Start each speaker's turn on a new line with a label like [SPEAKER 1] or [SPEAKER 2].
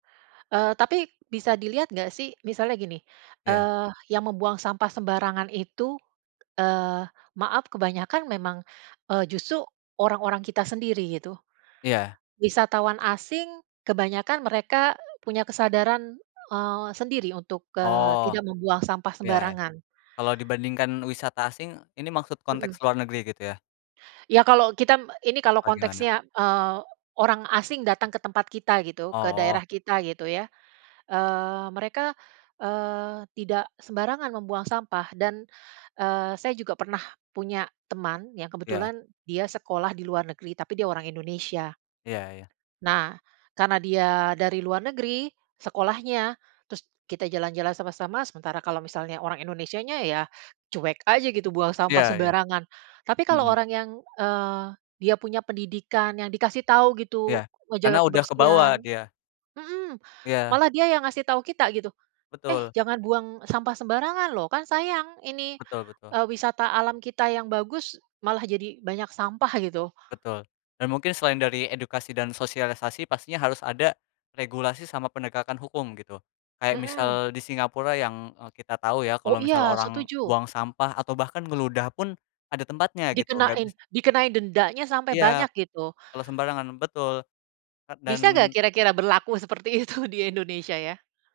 [SPEAKER 1] Eee, tapi bisa dilihat enggak sih, misalnya gini,
[SPEAKER 2] Iya.
[SPEAKER 1] eee, yang membuang sampah sembarangan itu, eee, maaf kebanyakan memang eee, justru orang-orang kita sendiri, gitu.
[SPEAKER 2] Iya.
[SPEAKER 1] Wisatawan asing kebanyakan mereka punya kesadaran eee, sendiri untuk eee,
[SPEAKER 2] Oh,
[SPEAKER 1] tidak membuang sampah
[SPEAKER 2] ya.
[SPEAKER 1] sembarangan.
[SPEAKER 2] Kalau dibandingkan wisata asing ini maksud
[SPEAKER 1] Mhm.
[SPEAKER 2] konteks luar negeri gitu ya?
[SPEAKER 1] Ya kalau kita, ini kalau
[SPEAKER 2] Apa gimana?
[SPEAKER 1] konteksnya eee, orang asing datang ke tempat kita gitu, ke
[SPEAKER 2] Oh.
[SPEAKER 1] daerah kita gitu ya. Eee, mereka eee, tidak sembarangan membuang sampah. Dan eee, saya juga pernah punya teman yang
[SPEAKER 2] Iya.
[SPEAKER 1] kebetulan dia sekolah di luar negeri, tapi dia orang Indonesia.
[SPEAKER 2] Iya ya.
[SPEAKER 1] Nah, karena dia dari luar negeri, sekolahnya, terus kita jalan-jalan sama-sama, sementara kalau misalnya orang Indonesianya, ya cuek aja gitu buang sampah
[SPEAKER 2] Iya ya.
[SPEAKER 1] sembarangan. Tapi kalau
[SPEAKER 2] Mhm.
[SPEAKER 1] orang yang eee, dia punya pendidikan yang dikasih tahu gitu,
[SPEAKER 2] Iya, karena
[SPEAKER 1] ngejaga
[SPEAKER 2] udah kebawa
[SPEAKER 1] kebersihan
[SPEAKER 2] dia.
[SPEAKER 1] mhm,
[SPEAKER 2] Iya.
[SPEAKER 1] malah dia yang ngasih tahu kita gitu, "eh
[SPEAKER 2] Betul
[SPEAKER 1] jangan buang sampah sembarangan loh. Kan sayang, ini
[SPEAKER 2] Betul, betul.
[SPEAKER 1] eee, wisata alam kita yang bagus, malah jadi banyak sampah" gitu.
[SPEAKER 2] Betul, dan mungkin selain dari edukasi dan sosialisasi pastinya harus ada, regulasi sama penegakan hukum gitu. Kayak misal
[SPEAKER 1] Mhm.
[SPEAKER 2] di Singapura yang eee, kita tahu ya
[SPEAKER 1] Oh,
[SPEAKER 2] kalau misalnya
[SPEAKER 1] iya
[SPEAKER 2] orang
[SPEAKER 1] setuju.
[SPEAKER 2] buang sampah atau bahkan ngeludah pun ada tempatnya gitu enggak bisa
[SPEAKER 1] Dikenain, dikenain dendanya sampai
[SPEAKER 2] Iya.
[SPEAKER 1] banyak gitu.
[SPEAKER 2] Kalau sembarangan. Betul, eee,
[SPEAKER 1] Bisa enggak
[SPEAKER 2] dan
[SPEAKER 1] kira-kira berlaku seperti itu di Indonesia ya.